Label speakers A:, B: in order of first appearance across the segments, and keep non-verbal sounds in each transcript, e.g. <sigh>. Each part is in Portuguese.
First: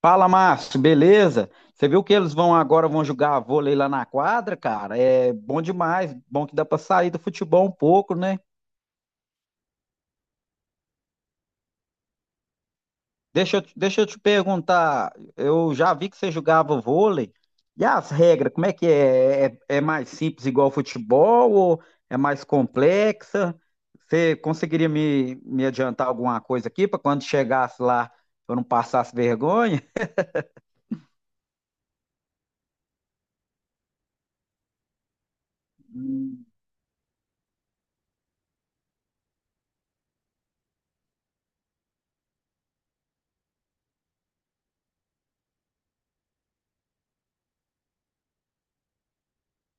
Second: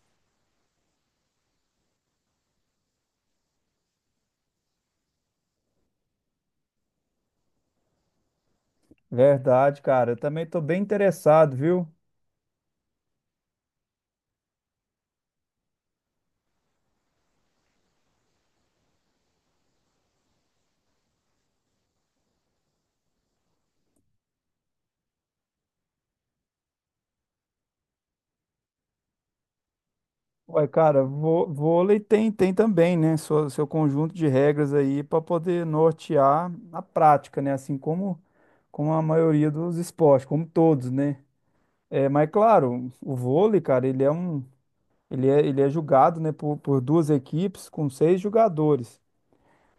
A: Fala, Márcio, beleza? Você viu que eles vão agora vão jogar vôlei lá na quadra, cara? É bom demais, bom que dá pra sair do futebol um pouco, né?
B: Verdade, cara. Eu também tô bem interessado, viu?
A: Deixa eu te perguntar, eu já vi que você jogava vôlei. E as regras, como é que é? É mais simples igual futebol ou é mais complexa? Você conseguiria me adiantar alguma coisa aqui para quando chegasse lá eu não passasse vergonha?
B: Uai, cara, vôlei tem também, né? Seu conjunto de regras aí para poder
A: Hum.
B: nortear na prática, né? Assim como a maioria dos esportes, como todos, né? É, mas claro, o vôlei, cara, ele é um, ele é jogado, né, por duas equipes com seis jogadores.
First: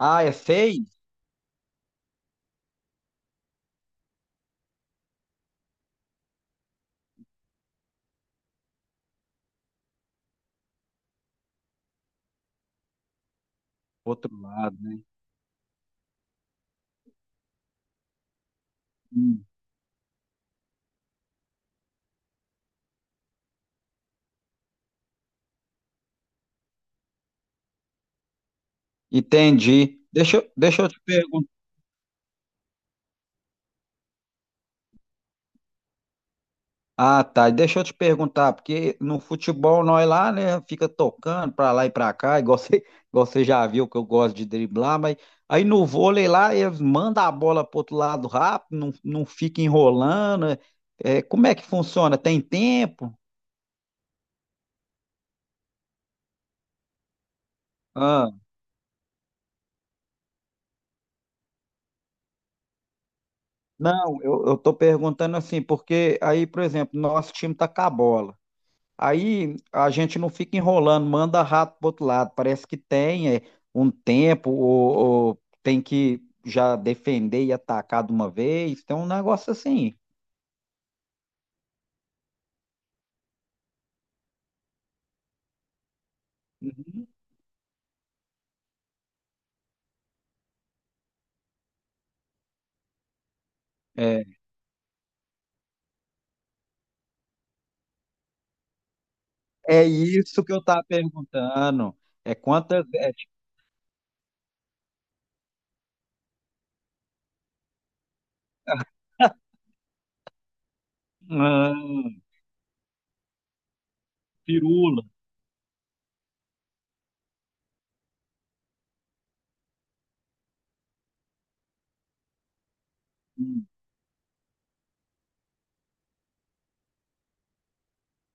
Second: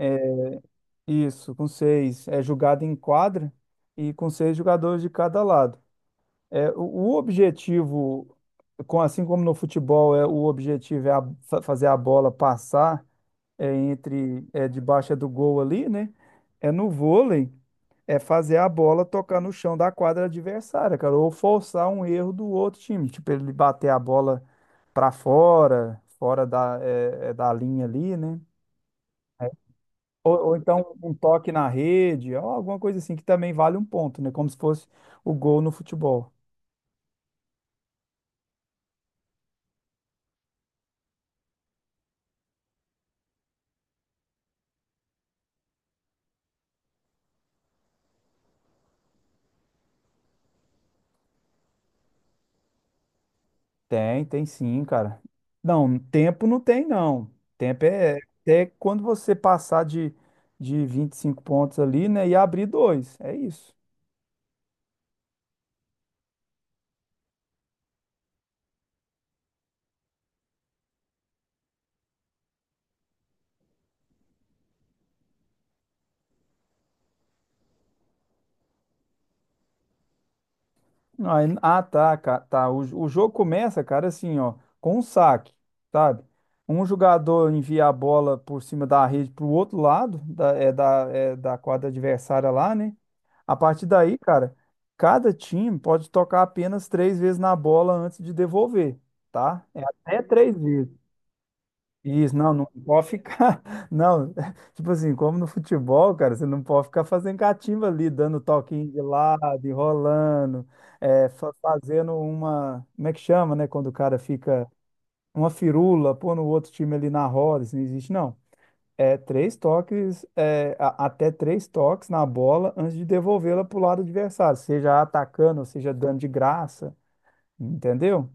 A: Ah, é seis?
B: Isso, com seis. É jogado em quadra e com seis jogadores de cada lado. É, o objetivo, assim como no futebol, o objetivo é fazer a bola passar,
A: Outro
B: entre,
A: lado, né?
B: debaixo do gol ali, né? É no vôlei, é fazer a bola tocar
A: Hum.
B: no chão da quadra adversária, cara, ou forçar um erro do outro time, tipo ele bater a bola para fora, da linha ali, né?
A: Entendi.
B: Ou, ou
A: Deixa eu
B: então
A: te
B: um
A: perguntar.
B: toque na rede, ou alguma coisa assim que também vale um ponto, né? Como se fosse o gol no futebol.
A: Ah, tá. Deixa eu te perguntar, porque no futebol nós lá, né, fica tocando pra lá e pra cá, igual você, <laughs> igual você já viu que eu gosto de driblar, mas aí no vôlei lá eles mandam a bola pro outro lado rápido, não fica enrolando. Como é que funciona? Tem tempo?
B: Tem sim, cara. Não, tempo não tem, não. Tempo é
A: Ah,
B: até quando você passar de 25 pontos ali, né? E abrir dois. É isso.
A: não, eu tô perguntando assim, porque aí, por exemplo, nosso time tá com a bola. Aí a gente não fica enrolando, manda rato pro outro lado. Parece que tem um tempo, ou tem que já defender e atacar de uma vez. Tem um negócio assim.
B: Ah, tá, cara. Tá. O jogo começa, cara, assim, ó, com um saque, sabe? Um
A: Uhum.
B: jogador envia a bola por cima da rede pro outro lado, da quadra adversária lá, né? A partir daí,
A: É,
B: cara, cada time pode tocar apenas três vezes na bola antes de devolver, tá? É
A: é
B: até
A: isso que
B: três
A: eu estava
B: vezes.
A: perguntando.
B: Isso,
A: É
B: não, não
A: quantas.
B: pode
A: É,
B: ficar. <laughs> Não, <laughs> tipo assim, como no futebol, cara, você não pode ficar fazendo catimba ali, dando toquinho de lado, enrolando, fazendo
A: ah,
B: uma. Como é que chama, né? Quando o cara fica
A: firula.
B: uma firula, pô, no outro time ali na roda, isso não existe, não. É três toques, até três toques na bola antes de devolvê-la
A: Hum.
B: pro lado adversário, seja atacando, seja dando de graça, entendeu?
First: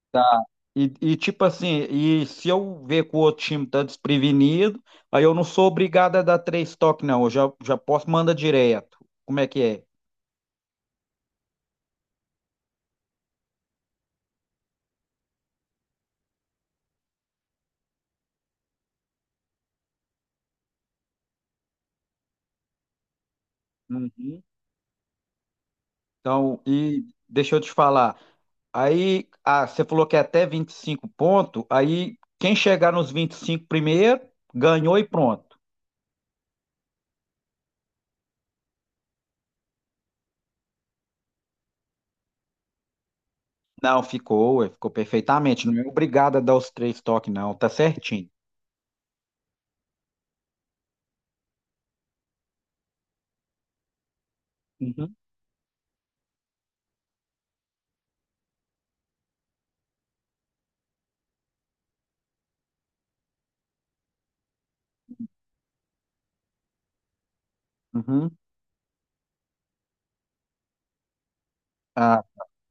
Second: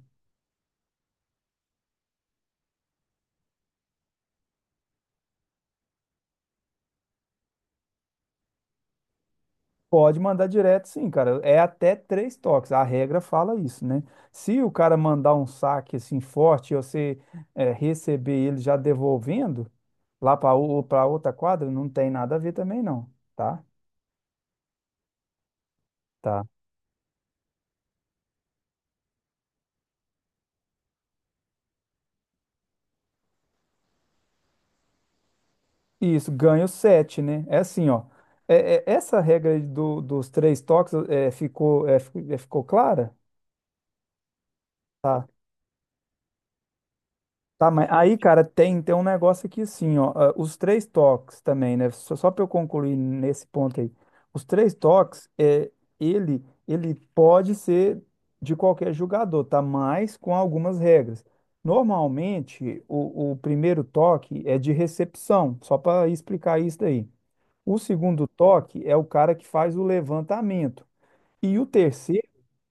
A: Tipo assim, e se eu ver que o outro time tá desprevenido, aí eu não sou obrigado a dar três toques, não. Eu já posso mandar direto. Como é que é?
B: Pode mandar direto, sim, cara. É até três toques. A regra fala isso, né? Se o cara mandar um saque assim forte e você receber ele já devolvendo lá para outra quadra, não tem nada a ver também, não, tá?
A: Uhum.
B: Tá.
A: Então, e deixa eu te falar. Aí, ah, você falou que é até 25 pontos, aí quem chegar nos 25 primeiro, ganhou e pronto.
B: Isso, ganho sete, né? É assim, ó. Essa regra aí dos três toques ficou, ficou clara?
A: Não, ficou, ué, ficou perfeitamente. Não é obrigado a dar os três toques, não, tá
B: Tá, mas aí,
A: certinho.
B: cara, tem um negócio aqui assim, ó. Os três toques também, né? Só para eu concluir nesse ponto aí. Os três
A: Uhum.
B: toques, ele pode ser de qualquer jogador, tá? Mas com algumas regras. Normalmente, o primeiro toque é de recepção, só para explicar isso daí. O segundo
A: Uhum.
B: toque é o cara que faz o levantamento. E o
A: Ah,
B: terceiro,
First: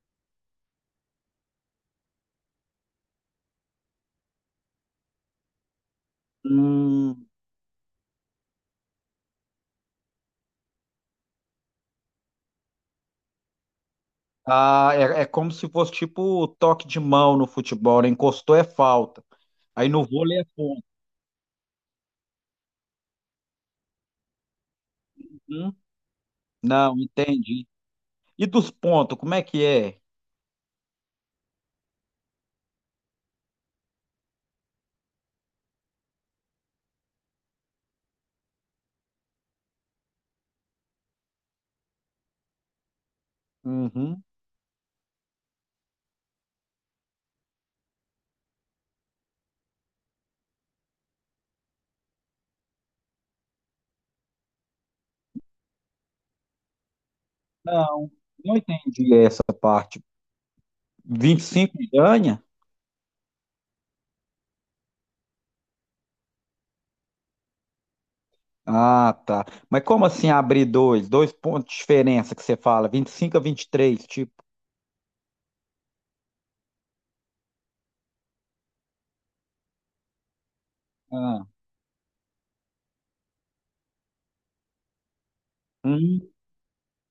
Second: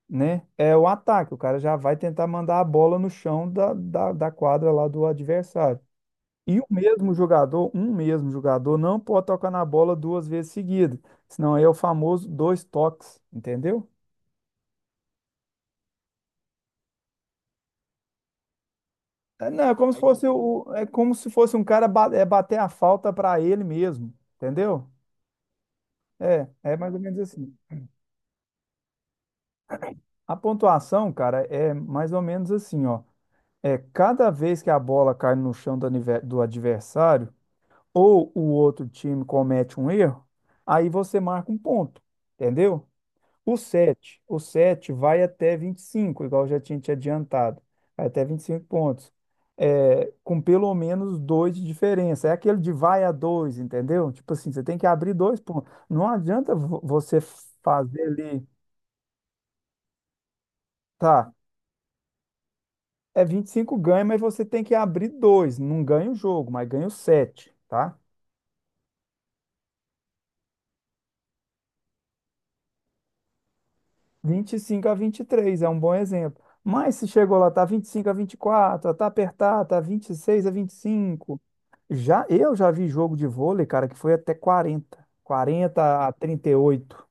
B: né? É o ataque. O cara já vai tentar mandar a bola no chão da quadra lá do adversário. E o mesmo
A: hum,
B: jogador, um mesmo jogador, não pode tocar na bola duas vezes seguidas. Senão aí é o famoso dois toques, entendeu?
A: ah, é, é como se fosse tipo toque de mão no futebol, né? Encostou é falta.
B: É, não, é
A: Aí
B: como se
A: no
B: fosse
A: vôlei é ponto.
B: um cara bater a falta para ele mesmo, entendeu?
A: Hum?
B: É, é mais
A: Não,
B: ou menos assim.
A: entendi. E dos pontos, como é que é?
B: A pontuação, cara, é mais ou menos assim, ó. É cada vez que a bola cai no chão do adversário ou o outro time comete um erro, aí você marca um ponto, entendeu? O 7,
A: Uhum.
B: o 7 vai até 25, igual eu já tinha te adiantado, vai até 25 pontos, com pelo menos dois de diferença. É aquele de vai a dois, entendeu? Tipo assim, você tem que abrir dois pontos. Não adianta você fazer
A: Não,
B: ali,
A: não entendi essa parte.
B: tá?
A: 25 ganha.
B: É 25 ganha, mas você tem que abrir dois. Não ganha o jogo, mas ganha o 7, tá?
A: Ah, tá. Mas como assim abrir dois? Dois pontos de diferença que você fala, vinte e cinco a 23, tipo.
B: 25-23 é um bom exemplo. Mas se chegou lá, tá 25-24, tá apertado, tá 26-25.
A: Ah,
B: Já, eu já vi jogo de vôlei, cara, que foi até quarenta a
A: hum.
B: trinta e oito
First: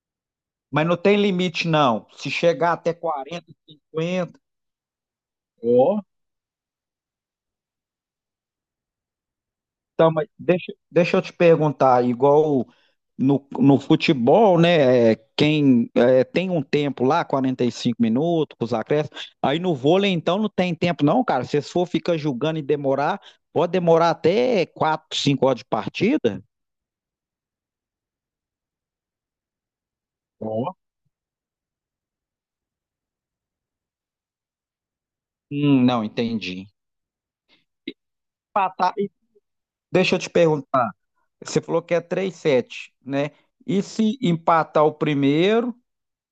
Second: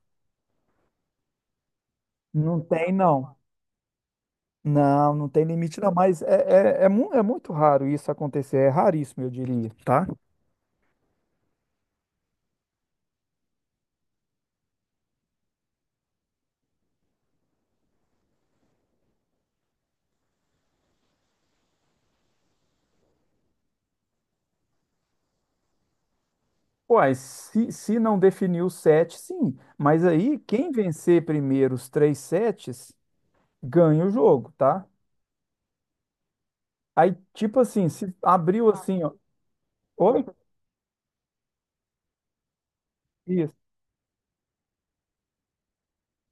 A: Mas não tem limite, não. Se
B: Não
A: chegar
B: tem
A: até
B: não.
A: 40, 50.
B: Não, não tem limite, não, mas é muito raro isso acontecer, é raríssimo, eu diria, tá?
A: Então, deixa eu te perguntar, igual no futebol, né? É, quem é, tem um tempo lá, 45 minutos, com os acréscimos, aí no vôlei então não tem tempo, não, cara. Se for ficar julgando e demorar, pode demorar até 4, 5 horas de partida?
B: Uai, se não definir os sete, sim. Mas aí, quem
A: Ó.
B: vencer primeiro os três sets, ganha o jogo, tá?
A: Não, entendi.
B: Aí, tipo assim, se abriu
A: Empatar,
B: assim.
A: e deixa eu
B: Oi?
A: te perguntar, você falou que é três sete, né?
B: Isso.
A: E se empatar o primeiro?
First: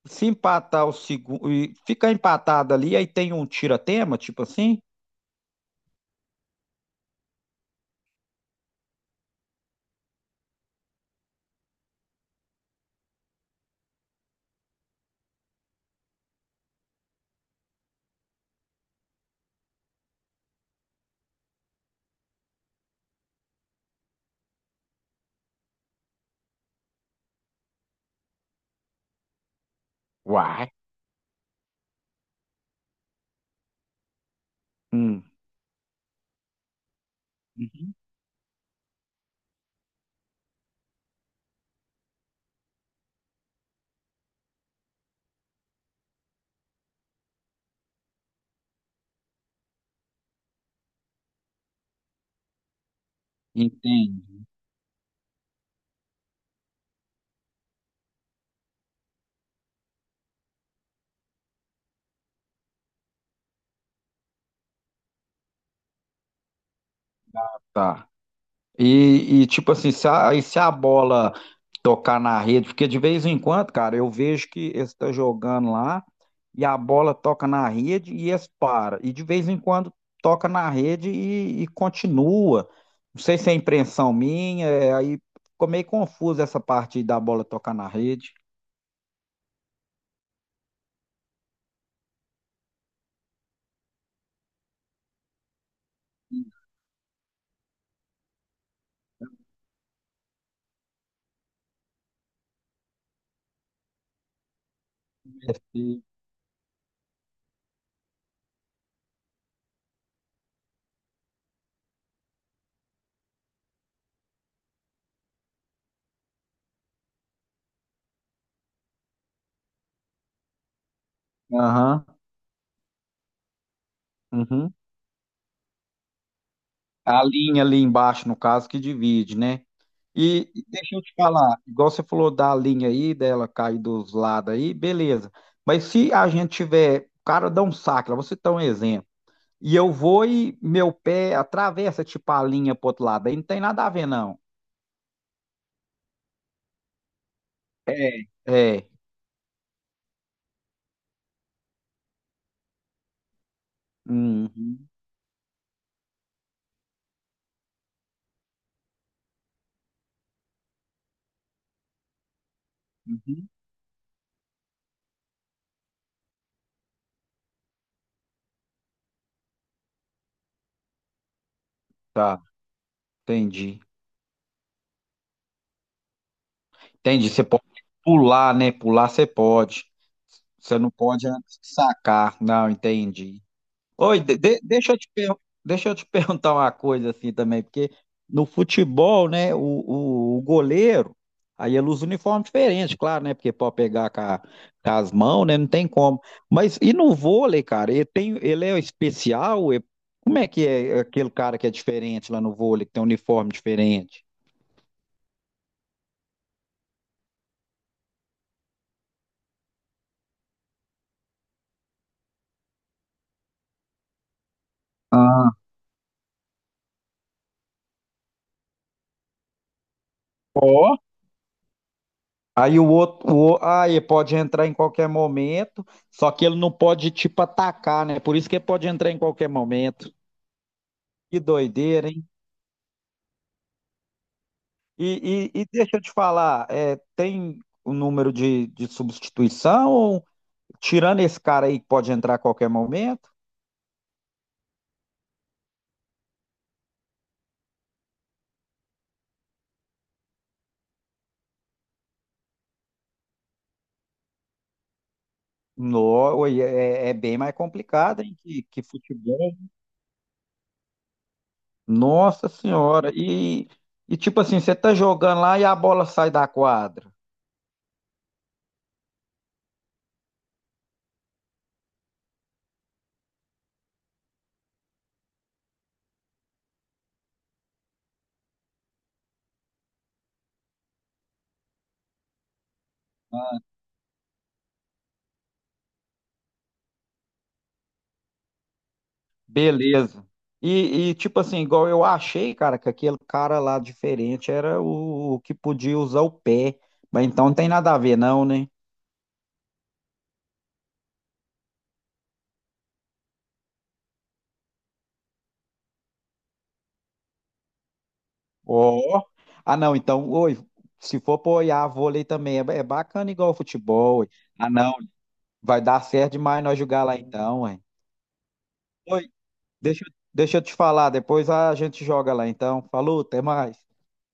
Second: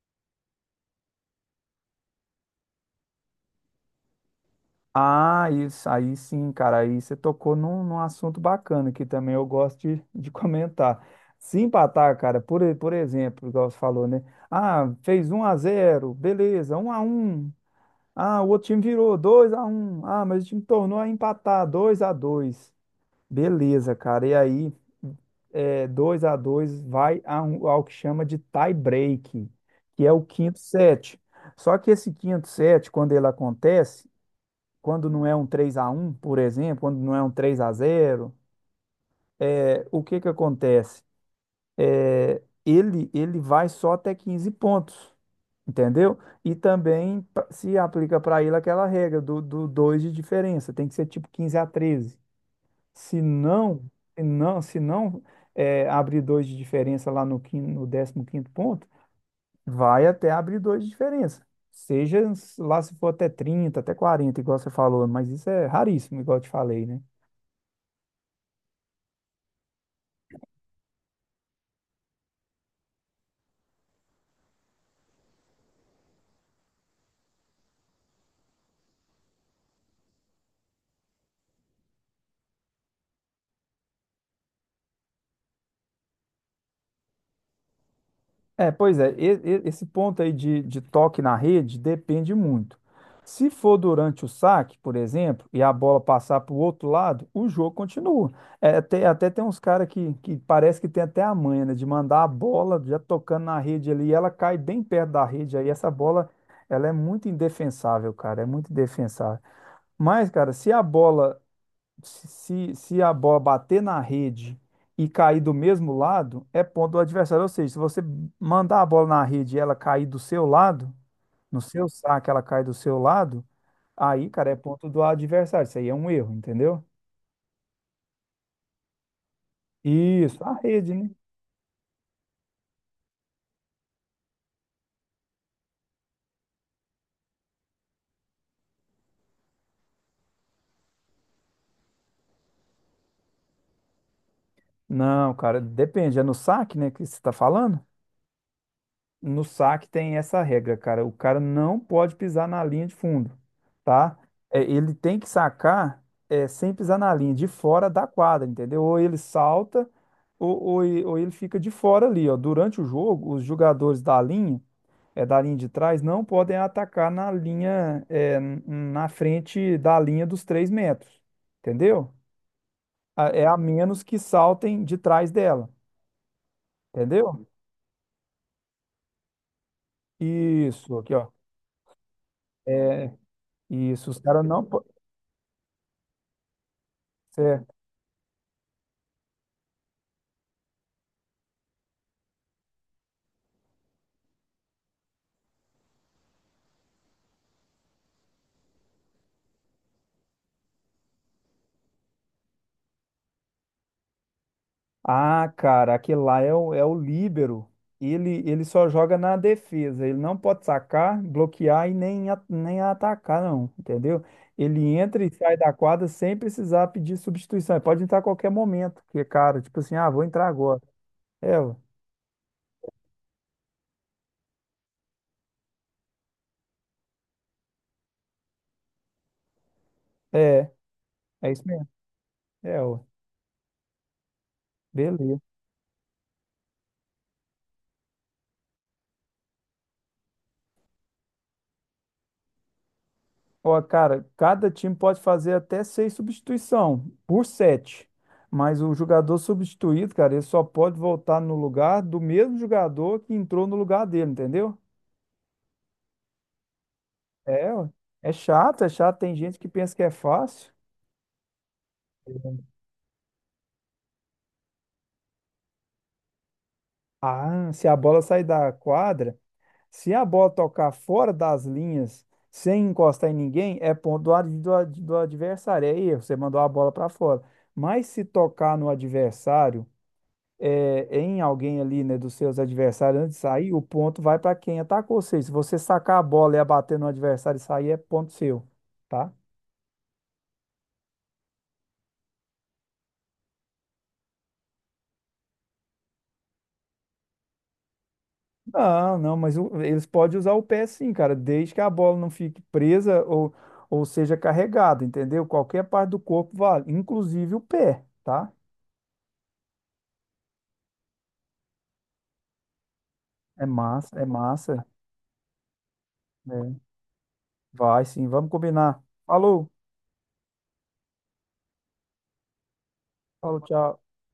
A: Se empatar o segundo, e ficar empatado ali, aí tem um tira-tema, tipo assim?
B: Ah, isso. Aí sim, cara. Aí você tocou num assunto bacana que também eu gosto de comentar. Se empatar, cara, por exemplo, igual você falou, né? Ah, fez 1-0, beleza. 1-1. Ah, o outro time virou 2-1. Ah, mas o time tornou a empatar 2-2. Beleza, cara. E aí, é, 2-2 vai a, ao que chama de tie break, que é o quinto
A: Uai.
B: set. Só que esse quinto set, quando ele acontece, quando
A: Hum.
B: não é um 3-1, por exemplo, quando não é um três a
A: Uhum.
B: zero, o que que acontece? Ele vai só até 15 pontos, entendeu? E também se aplica para ele aquela regra do 2 de diferença, tem que ser tipo 15-13. Se não, se
A: Entendo,
B: não, se não é, abrir 2 de diferença lá no 15º ponto, vai até abrir 2 de diferença. Seja lá se for até 30, até 40, igual você falou, mas isso é raríssimo, igual eu te falei, né?
A: tá. Tipo assim, se a, aí se a bola tocar na rede, porque de vez em quando, cara, eu vejo que eles estão jogando lá e a bola toca na rede e eles param. E de vez em quando toca na rede e continua. Não sei se é impressão minha, é, aí ficou meio confuso essa parte da bola tocar na rede.
B: É, pois é, esse ponto aí de toque na rede depende muito. Se for durante o saque, por exemplo, e a bola passar para o outro lado, o jogo continua. É, até tem uns caras que parece que tem até a manha, né, de mandar a bola já tocando na rede ali, e ela cai bem perto da rede, aí essa
A: Esse-
B: bola, ela é muito indefensável, cara, é muito indefensável. Mas, cara, se a bola, se a bola bater na rede e cair do mesmo lado, é ponto do adversário. Ou seja, se você mandar a bola na rede e ela cair do seu lado, no seu
A: Aham.
B: saque ela cai do seu lado, aí, cara, é
A: Uhum.
B: ponto do adversário. Isso aí é um erro, entendeu?
A: A linha ali embaixo, no caso, que divide, né?
B: Isso, a rede,
A: Deixa eu
B: né?
A: te falar, igual você falou da linha aí, dela cair dos lados aí, beleza. Mas se a gente tiver, o cara dá um saque, lá, você dá um exemplo, e eu vou e meu pé atravessa, tipo, a linha pro outro lado, aí não tem nada a ver, não.
B: Não, cara, depende. É no saque, né, que você tá falando?
A: É. É.
B: No saque tem essa regra, cara. O cara não pode pisar na linha de fundo, tá?
A: Uhum,
B: Ele tem que sacar, sem pisar na linha, de fora da quadra, entendeu? Ou ele salta, ou ele fica de fora ali, ó. Durante o jogo, os
A: uhum.
B: jogadores da linha, da linha de trás, não podem atacar na linha, na frente da linha dos 3 metros, entendeu?
A: Tá,
B: É a
A: entendi.
B: menos que saltem de trás dela,
A: Entendi. Você
B: entendeu?
A: pode pular, né? Pular você pode. Você não
B: Isso, aqui,
A: pode
B: ó.
A: antes de sacar. Não, entendi.
B: Isso, os
A: Oi,
B: caras não podem.
A: deixa eu te <laughs> perguntar uma coisa assim também, porque no futebol, né, o goleiro, aí ele usa uniforme diferente, claro, né, porque pode pegar com, com as mãos, né, não tem como. Mas e no vôlei, cara, ele tem, ele é especial? Ele- como é que é aquele cara que é diferente lá no vôlei, que tem um uniforme diferente?
B: Ah, cara, aquele lá é o, é o líbero. Ele só joga na defesa. Ele não pode sacar, bloquear e nem, nem atacar, não. Entendeu? Ele entra e
A: Ah,
B: sai da quadra sem precisar pedir substituição. Ele pode entrar a qualquer momento. Porque, cara, tipo assim, ah, vou entrar agora.
A: ó,
B: É, ué.
A: aí o outro, ah, ele pode entrar em qualquer momento, só que ele não pode, tipo, atacar, né, por isso que ele pode entrar em qualquer momento.
B: é,
A: Que
B: é isso mesmo.
A: doideira, hein?
B: É, ué. Beleza.
A: Deixa eu te falar, é, tem o número de substituição? Ou, tirando esse cara aí que pode entrar a qualquer momento?
B: Ó, cara, cada time pode fazer até seis substituição por sete. Mas o jogador substituído, cara, ele só pode voltar no lugar do mesmo jogador que entrou no lugar dele, entendeu?
A: No, oi, é bem mais
B: É, ó,
A: complicado,
B: é
A: hein? Que
B: chato, é chato. Tem
A: futebol.
B: gente que pensa que é fácil.
A: Nossa Senhora. E tipo assim, você tá jogando lá e a bola sai da quadra.
B: Ah, se a bola sair da quadra, se a bola tocar fora das linhas, sem encostar em ninguém, é ponto do adversário, é erro, você mandou a bola para fora. Mas se tocar no adversário, em alguém ali, né, dos seus adversários antes de sair, o ponto vai para quem atacou. Ou seja, se você sacar a bola e abater no adversário e sair, é ponto seu, tá?
A: Beleza. Tipo assim, igual eu achei, cara, que aquele cara lá diferente era o que podia usar o pé. Mas então não tem nada a ver, não, né?
B: Não, não, mas o- eles podem usar o pé, sim, cara, desde que a bola não fique presa ou, seja carregada, entendeu? Qualquer parte do corpo vale, inclusive o pé, tá?
A: Ó. Ah, não, então, oi, se for apoiar vôlei também, é, é bacana igual o
B: É massa,
A: futebol.
B: é
A: Ué. Ah,
B: massa.
A: não, vai dar certo demais
B: Né?
A: nós jogar lá então, ué.
B: Vai, sim, vamos combinar.
A: Oi,
B: Falou,
A: deixa eu te falar, depois a gente joga lá então. Falou, até
B: falou,
A: mais.
B: tchau.